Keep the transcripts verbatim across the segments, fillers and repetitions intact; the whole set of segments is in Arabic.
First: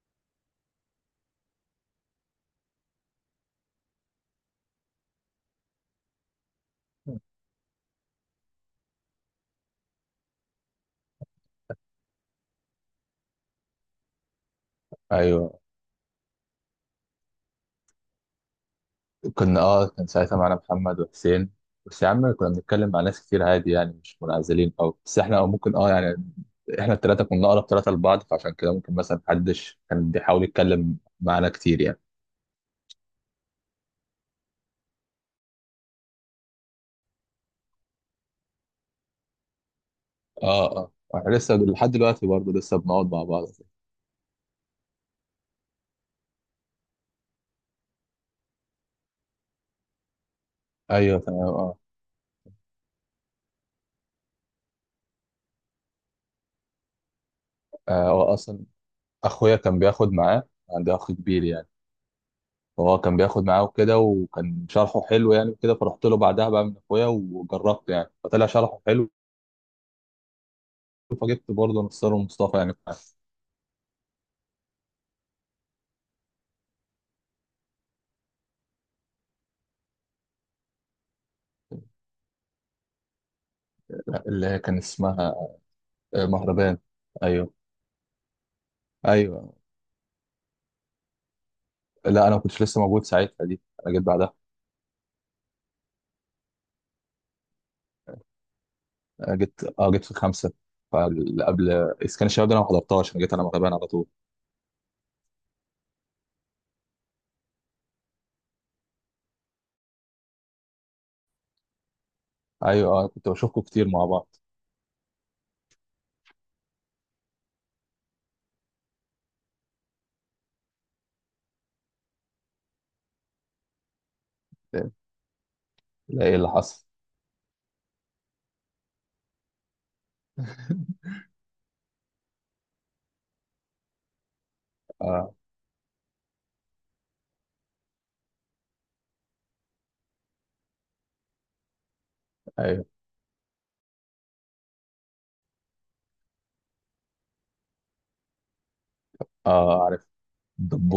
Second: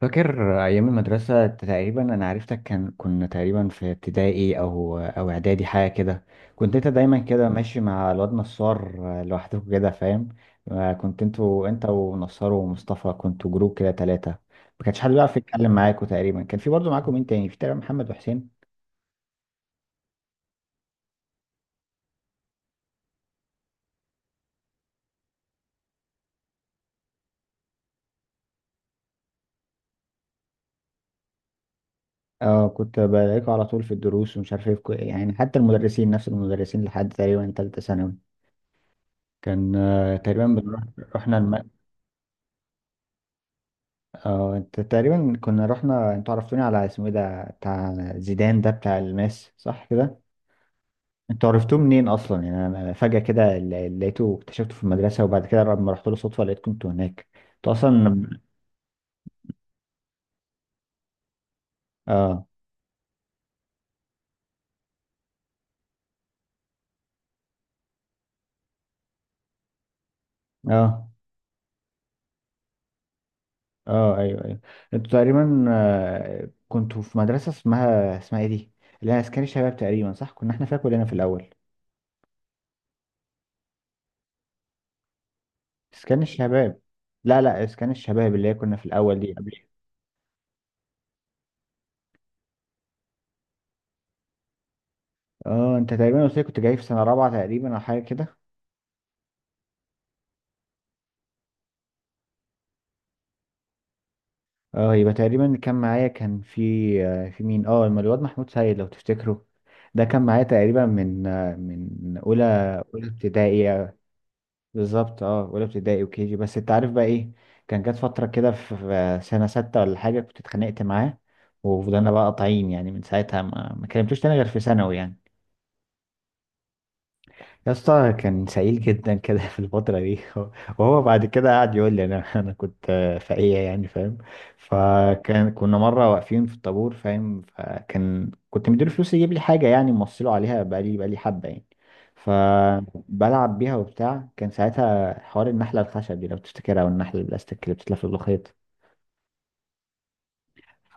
فاكر أيام المدرسة، تقريبا أنا عرفتك كان كنا تقريبا في ابتدائي أو أو إعدادي حاجة كده. كنت أنت دايما كده ماشي مع الواد نصار لوحدكم كده، فاهم؟ آه، كنت أنتوا، أنت ونصار ومصطفى، كنتوا جروب كده تلاتة. ما كانش حد بيعرف ايوه. يتكلم معاكوا تقريبا. كان في برضه معاكم مين تاني؟ في تقريبا محمد وحسين. كنا اه كان ساعتها معانا محمد وحسين. بس يا عم، كنا بنتكلم مع ناس كتير عادي، يعني مش منعزلين، او بس احنا، او ممكن، اه يعني احنا الثلاثه كنا اقرب ثلاثه لبعض، فعشان كده ممكن مثلا محدش كان بيحاول يتكلم معانا كتير يعني. اه، كنت بلاقيكوا على طول في الدروس، ومش عارف ايه في كو- يعني حتى المدرسين نفس المدرسين لحد تقريبا تالتة ثانوي. كان آه، تقريبا اه بنروح. اه، احنا رحنا. لسه لحد دلوقتي برضه لسه بنقعد مع بعض. اه انت تقريبا كنا رحنا، انتوا عرفتوني على اسمه ايه ده بتاع زيدان ده، بتاع الماس صح كده؟ ايوه انتوا تمام اه. عرفتوه منين اصلا؟ يعني انا فجأة كده ل- لقيته اكتشفته في المدرسة، وبعد كده لما رحت له صدفة لقيتكم انتوا هناك. انتوا آه، هو اصلا. اصلا اخويا كان بياخد معاه، عندي اخ كبير يعني، اه، فهو كان بياخد معاه وكده، وكان شرحه حلو يعني كده، فرحت له بعدها بقى من اخويا وجربت، يعني فطلع شرحه حلو، اه، فجبت برضه نصار ومصطفى يعني. اه، ايوه، ايوه. انتوا تقريبا آه، كنتوا في مدرسة اسمها اسمها ايه دي، اللي هي اسكان الشباب تقريبا صح؟ كنا احنا فيها كلنا في الاول. اللي هي كان اسمها اسكان آه، مهربان. الشباب. لا ايوه لا، اسكان الشباب اللي هي كنا في الاول دي قبل. ايوه. لا، انا ما كنتش لسه موجود ساعتها دي، انا جيت بعدها. اه انت تقريبا قلت لي كنت جاي في سنة رابعة تقريبا او حاجة كده. أنا جيت اه جيت في خمسه، فقبل اسكان الشباب ده انا ما حضرتهاش، انا جيت على مهربان على طول. اه يبقى تقريبا اللي كان معايا كان في آه، في مين؟ اه الم- الواد محمود سيد لو تفتكره، ده كان معايا تقريبا من آه، من اولى. ايوه اولى اه، كنت بشوفكم ابتدائي كتير آه، مع بعض. بالظبط. اه، اولى ابتدائي وكي جي. بس انت عارف بقى ايه؟ كان جت فتره كده في في سنه سته ولا حاجه كنت اتخانقت معاه، وفضلنا بقى قاطعين يعني من ساعتها ما ما كلمتوش تاني غير في ثانوي يعني. لا، ايه اللي حصل؟ يا اسطى كان سعيد جدا كده في الفترة دي. وهو بعد كده قعد يقول لي انا انا كنت فقيه يعني، فاهم؟ اه فكان كنا مرة واقفين في الطابور، فاهم؟ فكان كنت مديله فلوس يجيب لي حاجة يعني، موصله عليها بقالي بقالي حبة يعني. ايوه فبلعب بيها وبتاع. كان ساعتها حوار النحلة الخشب دي لو تفتكرها، او النحلة البلاستيك اللي بتتلف في الخيط. اه، عارف،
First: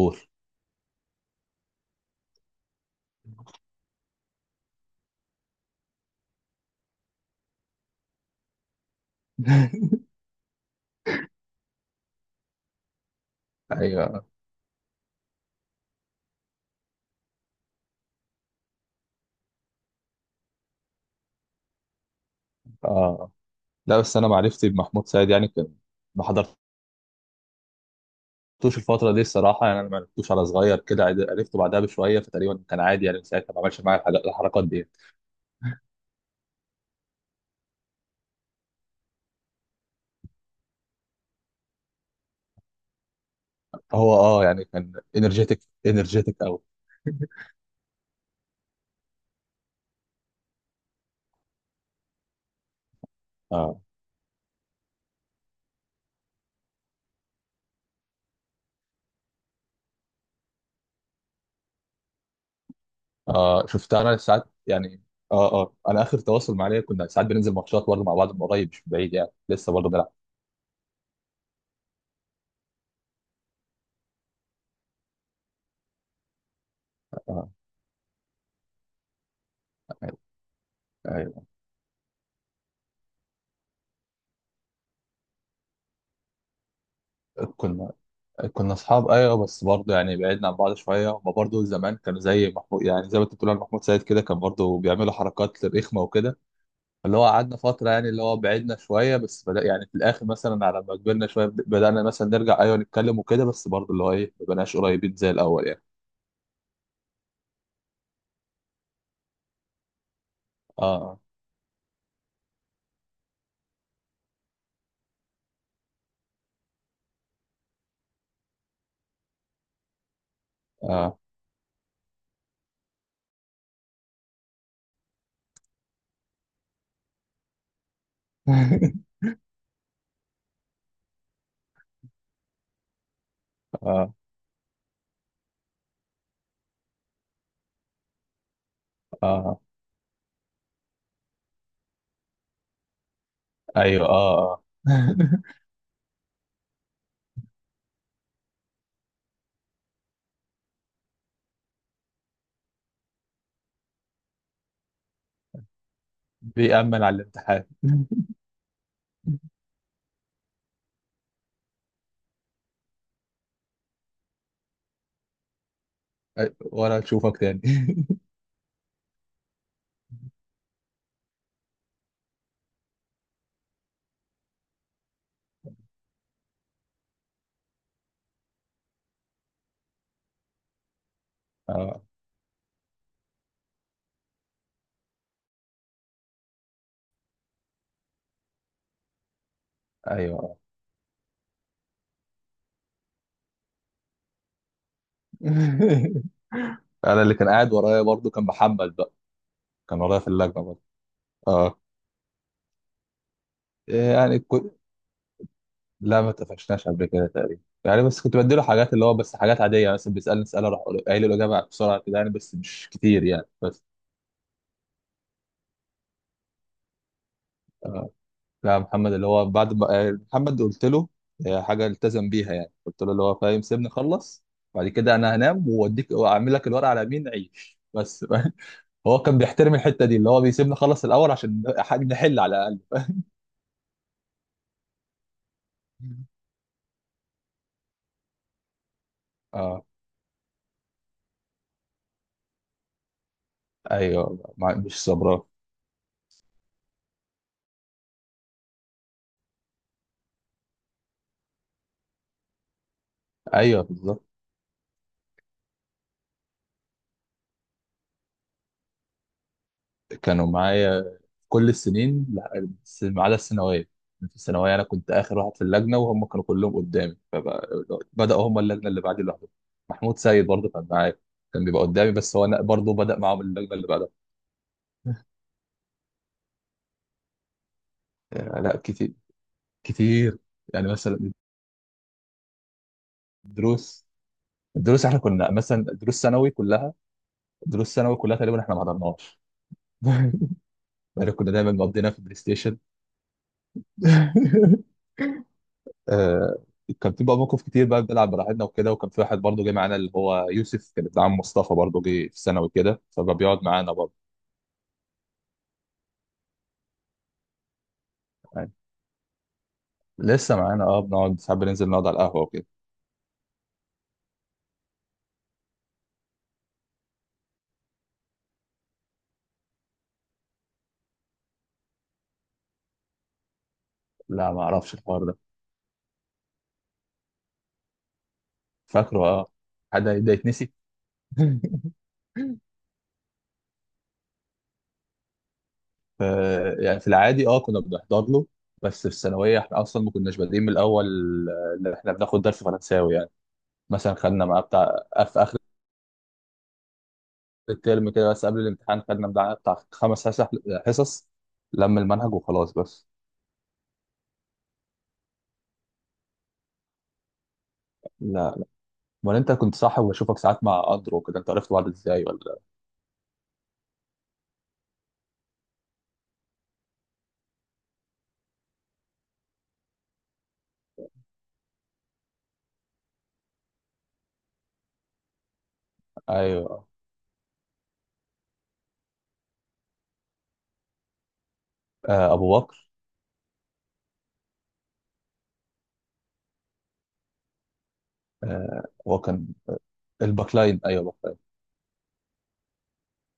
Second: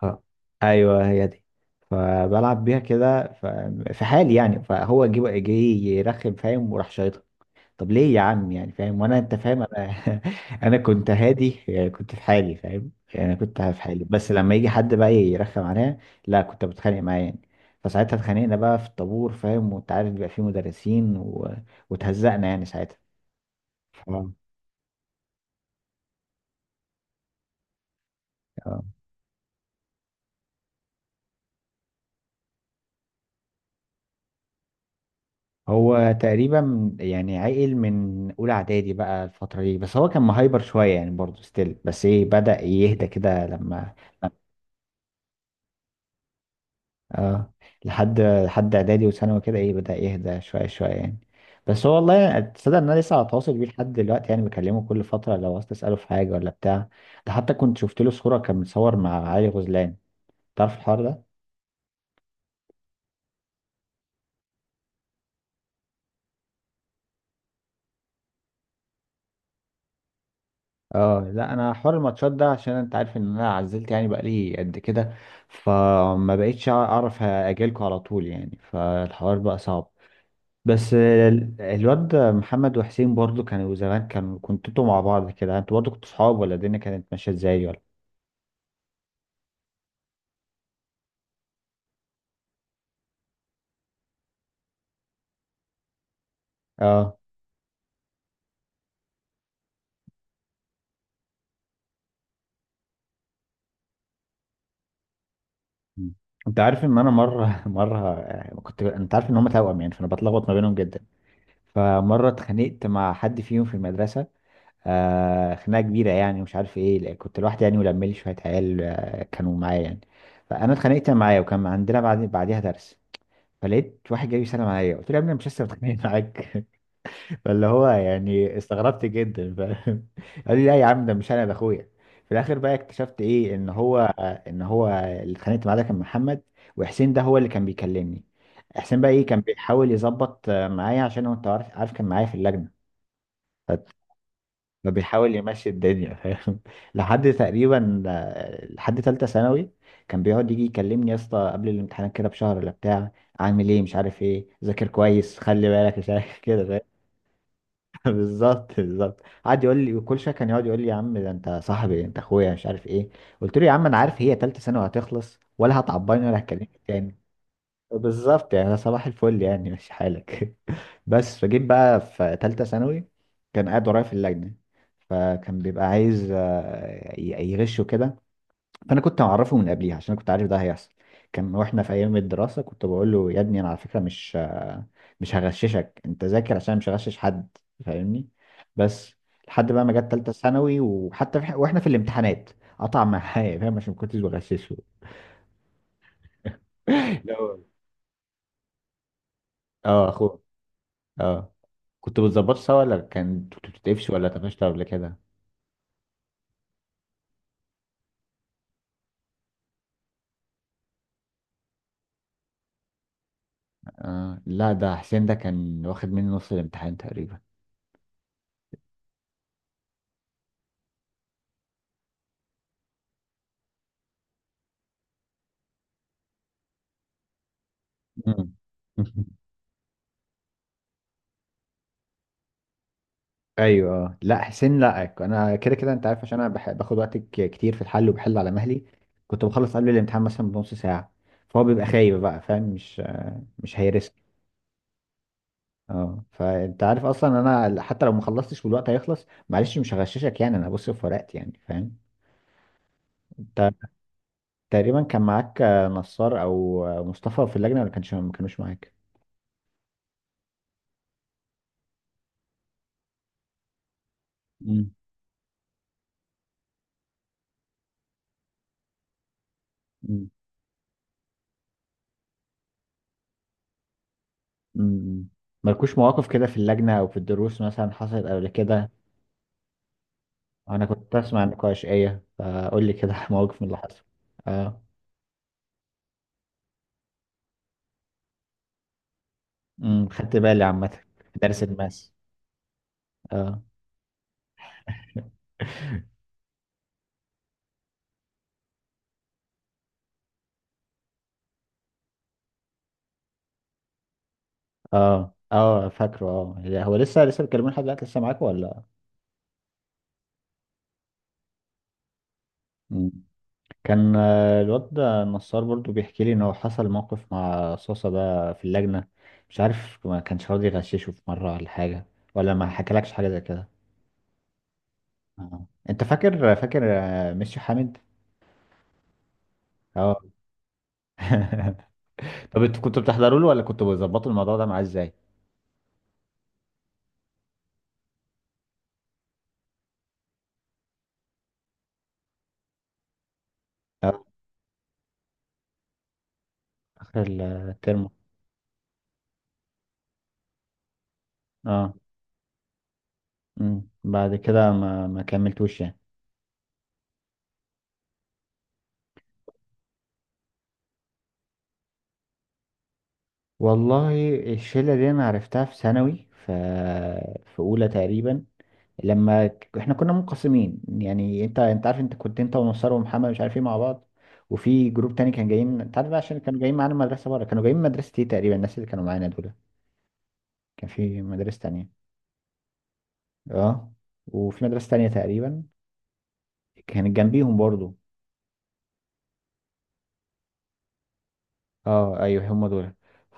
ف... ايوه هي دي. فبلعب بيها كده ف... في حالي يعني. فهو جه جه يرخم، فاهم؟ وراح شايطها. طب ليه يا عم يعني؟ فاهم؟ وانا، انت فاهم، انا انا كنت هادي يعني، كنت في حالي، فاهم يعني انا كنت في حالي، ايوه بس لما يجي حد بقى يرخم عليا لا كنت بتخانق معاه يعني. فساعتها اتخانقنا بقى في الطابور، فاهم؟ وانت عارف بيبقى فيه مدرسين و... وتهزقنا يعني ساعتها. اه. لا، بس انا اه. معرفتي بمحمود سعيد يعني كان، ما حضرت لعبتوش آه. الفترة دي الصراحة، يعني أنا ما لعبتوش على صغير كده، عد- عرفته بعدها بشوية، فتقريبا كان عادي يعني، من ساعتها ما عملش معايا الحاجات- الحركات دي. هو تقريبا يعني عقل من اولى اعدادي بقى الفتره دي، بس هو كان مهايبر شويه يعني برضه ستيل، بس ايه بدأ يهدى كده لما. هو أه يعني كان إنرجيتك، إنرجيتك أوي. اه، لحد لحد اعدادي وثانوي كده ايه بدأ يهدى شوية شوية يعني. بس هو والله يعني تصدق ان انا لسه على تواصل بيه أه لحد دلوقتي يعني، بكلمه كل فترة لو عاوز تسأله في حاجة ولا بتاع. ده حتى كنت شفت له صورة كان متصور مع علي غزلان. تعرف الحوار ده؟ أه، شفتها أنا ساعات يعني. أه أه، أنا آخر تواصل معايا كنا ساعات بننزل ماتشات برضه مع بعض من قريب، مش من بعيد، يعني لسه برضه بنلعب. اه لا، انا حوار الماتشات ده عشان انت عارف ان انا عزلت يعني بقالي قد كده، فما بقيتش اعرف أه اجيلكوا على طول يعني، فالحوار بقى صعب. أيوه بس أيوه. ال- الواد محمد وحسين برضو كانوا زمان، كانوا كنتوا انتوا مع بعض كده؟ انتوا برضو كنتوا صحاب ولا الدنيا كانت ماشيه ازاي ولا؟ كنا كنا أصحاب أيوه، بس برضه يعني بعدنا عن بعض شوية، هما برضه زمان كانوا زي محمود، يعني زي ما أنت بتقول على محمود سيد كده، كان برضه بيعملوا حركات رخمة وكده، اللي اه. هو قعدنا فترة، يعني اللي هو بعدنا شوية، بس بدأ يعني في الآخر مثلا على ما كبرنا شوية، بد- بدأنا مثلا نرجع أيوة نتكلم وكده، بس برضه اللي هو إيه ما بقناش قريبين زي الأول يعني. مم. انت عارف ان انا مره مره كنت، انت عارف ان هم توأم يعني، فانا بتلخبط ما بينهم جدا. آه فمره اتخانقت مع حد فيهم في المدرسه، آه خناقه كبيره يعني مش عارف ايه، لا، كنت لوحدي يعني ولملي شويه عيال آه، كانوا معايا يعني. فانا اتخانقت آه. معايا، وكان عندنا بعد بعديها درس. فلقيت واحد جاي يسلم عليا، قلت له يا ابني أنا مش لسه متخانق معاك؟ فاللي هو يعني استغربت جدا، فاهم؟ قال لي لا يا عم ده مش انا، ده اخويا. في الاخر بقى اكتشفت ايه ان هو آه ان هو اللي اتخانقت معاه ده كان محمد، وحسين ده هو اللي كان بيكلمني. حسين بقى ايه كان آه بيحاول يظبط آه، معايا، عشان هو انت عارف، عارف كان معايا في اللجنه. أيوة آه آه. فبيحاول يمشي الدنيا، فاهم؟ لحد تقريبا آه، لحد ثالثه ثانوي كان بيقعد يجي يكلمني يا اسطى قبل الامتحانات كده بشهر ولا بتاع، عامل ايه مش عارف ايه، ذاكر كويس خلي بالك مش عارف كده. بيأمل على الامتحان. بالظبط بالظبط، قعد يقول لي. وكل شويه كان يقعد يقول لي يا عم ده انت صاحبي انت اخويا مش عارف ايه. قلت له يا عم انا عارف هي تالتة ثانوي هتخلص، ولا هتعباني ولا أي- هتكلمني ولا تاني. أشوفك تاني. بالظبط يعني أنا صباح الفل يعني ماشي حالك بس فجيت بقى في تالتة ثانوي، كان قاعد ورايا في اللجنه. فكان بيبقى عايز آه، ي- يغشه كده. فانا كنت معرفه من قبليها عشان أنا كنت عارف ده هيحصل. كان واحنا في آه ايام الدراسه كنت بقول له يا ابني انا على فكره مش مش هغششك، انت ذاكر عشان مش هغشش حد، فاهمني؟ بس لحد بقى ما جت تالته أيوة آه. ثانوي، وحتى في واحنا في الامتحانات قطع معايا، فاهم؟ عشان ما كنتش بغششه. أنا اللي لا كان والله. قاعد ورايا برضه كان محمد بقى، كان اه ورايا في اخوه. اللجنة برضه اه آه. كنت بتظبط سوا ولا كان كنت بتتقفش ولا يعني اتقفشت قبل كده؟ لا، ما اتفقناش قبل كده تقريبا يعني، بس كنت بديله حاجات، اللي هو بس حاجات عادية، يعني مثلا بيسألني اسئلة اروح أقول- قايل له الإجابة بسرعة كده، يعني بس مش كتير يعني بس. آه. لا ده حسين ده كان واخد مني نص الامتحان تقريبا. لا، محمد اللي هو بعد ما آه، محمد قلت له آه، حاجة التزم بيها، يعني قلت له اللي هو فاهم سيبني اخلص، بعد كده انا هنام واديك واعمل لك الورقة على مين عيش بس. مم. هو كان بيحترم الحتة دي، اللي هو بيسيبني اخلص الأول عشان نح- نحل على الأقل. ايوه. آه. لا حسين، لا انا كده كده انت عارف عشان انا بح- باخد وقت ك- كتير في الحل وبحل على مهلي. كنت بخلص اه قبل الامتحان مثلا بنص ساعه. فهو بيبقى خايب بقى، فاهم؟ مش آه، مش هيرسك. ايوه، ما- مش صبران. اه، فانت عارف اصلا انا حتى لو ما خلصتش والوقت هيخلص معلش مش هغششك يعني، انا هبص في ورقتي يعني، فاهم؟ انت ايوه بالظبط. تقريبا كان معاك آه، نصار او آه، مصطفى في اللجنه ولا كانش؟ ما كانوش معاك. كانوا معايا كل السنين، لا، بس ما عدا الثانويه. في الثانويه انا مم. كنت اخر واحد في اللجنه، وهم كانوا كلهم قدامي، فبداوا هم اللجنه اللي بعدي لوحدهم. محمود مم. سيد برضه كان معايا، كان بيبقى قدامي، بس هو انا برضه بدا معاهم اللجنه اللي بعدها. مم. مالكوش مواقف كده في اللجنه او في الدروس مثلا حصلت قبل آه، لا، كده؟ كتير كتير. انا يعني كنت مثلا اسمع النقاشية فقول لي كده مواقف من اللي حصل. الدروس اه. الدروس احنا كنا مثلا دروس ثانوي كلها دروس ثانوي كلها تقريبا احنا ما حضرناش. امم، خدت بالي عامة. يعني في كنا درس دايما مقضينا الماس. في البلاي ستيشن. اه، آه، كان في بقى موقف كتير بقى بنلعب براحتنا وكده، وكان في واحد برضه جه معانا، اللي هو يوسف كان ابن عم مصطفى، برضه جه في ثانوي كده فبقى بيقعد معانا برضه اه، اه، فاكره. اه هي- هو لسه لسه بيتكلمون لحد دلوقتي؟ لسه معاكوا يعني. ولا؟ لسه معانا اه بنقعد ساعات بننزل نقعد على القهوه وكده. مم. كان آه، الواد ده النصار برضو بيحكي لي ان هو حصل موقف مع صوصة ده في اللجنة، مش عارف ما كانش راضي يغششه في مرة ولا حاجة، ولا ما حكالكش حاجة زي كده؟ لا، ما اعرفش الحوار ده. اه انت فاكر فاكر آه، ميسيو حامد؟ فاكره اه. حد اه. ده يتنسي؟ طب انتوا كنتوا بتحضروا له ولا كنتوا بتظبطوا الموضوع ده معاه ازاي؟ ف- يعني في العادي اه كنا بنحضر له، بس في الثانويه احنا اصلا ما كناش بادئين من الاول، آه، اللي احنا بناخد درس فرنساوي يعني، مثلا خدنا معاه بتاع في اخر اخر الترم. الترم كده، بس قبل الامتحان خدنا بتاع بتاع خمس حصص حصص اه. لم المنهج وخلاص بس. امم، بعد كده ما ما كملتوش يعني. لا. امال انت كنت صاحب وبشوفك ساعات مع اندرو كده، انت عرفت بعض ازاي ولا؟ والله الشله دي انا عرفتها في ثانوي، ف في اولى تقريبا. لما ك- احنا كنا منقسمين يعني، انت انت عارف انت كنت انت ومسار ومحمد مش عارف ايه مع بعض. وفي جروب تاني كان جايين، انت عارف بقى عشان كانوا جايين ايوه معانا مدرسه بره، كانوا جايين من مدرسه ايه تقريبا الناس اللي كانوا معانا دول. كان في مدرسه تانية. آه، ابو بكر. اه. وفي مدرسه تانية تقريبا كانت جنبيهم برضو. آه، هو كان الباكلاين، ايوه، باكلاين. اه ايوه هم دول.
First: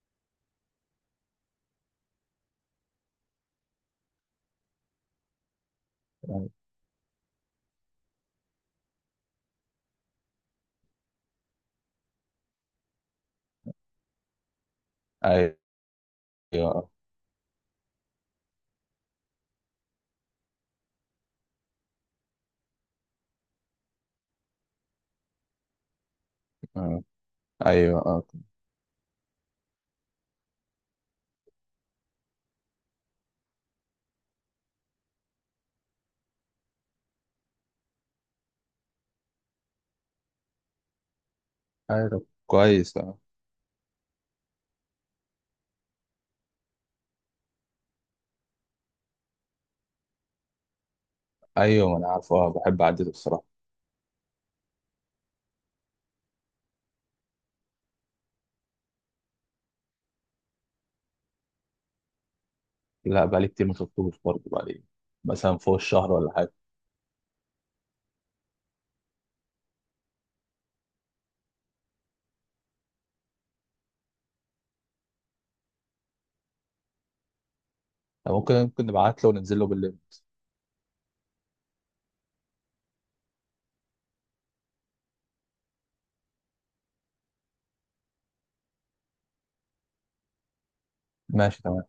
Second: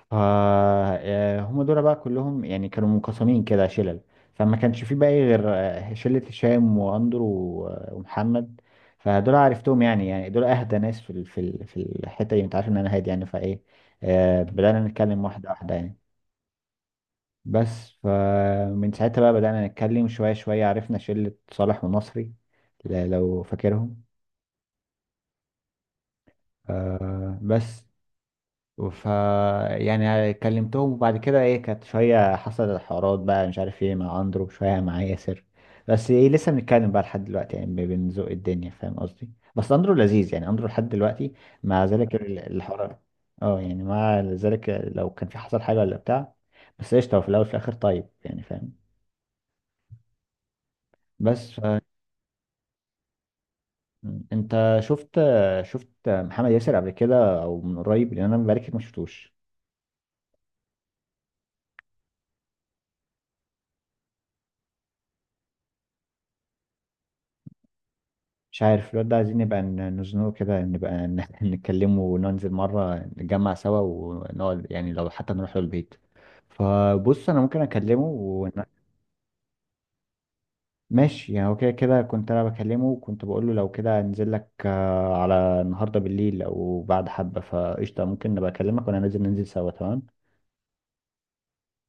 ف آه، هم دول بقى كلهم يعني كانوا منقسمين كده شلل. فما كانش في بقى إيه غير آه، شلة هشام واندرو و- ومحمد. فدول عرفتهم يعني، يعني دول اهدى ناس في ال- في ال- في الحتة دي، انت عارف ان انا هادي يعني، فايه آه، بدأنا نتكلم واحدة ايوه واحدة يعني. بس فمن ساعتها بقى بدأنا نتكلم شوية شوية، عرفنا شلة صالح ونصري ل- لو فاكرهم آه، آه، بس ايوه آه. ف يعني كلمتهم. وبعد كده ايه كانت شوية حصلت حوارات بقى مش عارف ايه مع اندرو، شوية مع ياسر. بس ايه لسه بنتكلم بقى لحد دلوقتي يعني، بن- بنزق الدنيا، فاهم قصدي؟ بس اندرو لذيذ يعني، اندرو لحد دلوقتي مع ايوه ذلك طب ال- كويس الحوار. آه. اه يعني مع ذلك لو كان في حصل حاجة ولا بتاع، بس قشطة هو في الأول وفي الآخر طيب يعني، فاهم؟ بس ف... ايوه ما انا عارفه آه، بحب اعدله الصراحه. م. انت شفت شفت محمد ياسر قبل كده او من قريب، لان انا بقالي كتير ما شفتوش. لا، بقالي كتير ما شفتوش برضه، بقالي مثلا فوق الشهر ولا حاجه. مش عارف الواد ده عايزين نبقى ن- نزنقه كده، نبقى ن- نتكلمه، وننزل مرة نتجمع سوا ونقعد يعني، لو حتى نروح له البيت. فبص انا ممكن اكلمه ون... ممكن ممكن نبعت له وننزل له بالليل. ماشي. يعني هو كده كده كنت انا بكلمه، وكنت بقول له لو كده انزل لك آه، على النهارده بالليل او بعد حبة، فقشطة ممكن نبقى اكلمك وانا نازل، ننزل سوا تمام. ماشي تمام.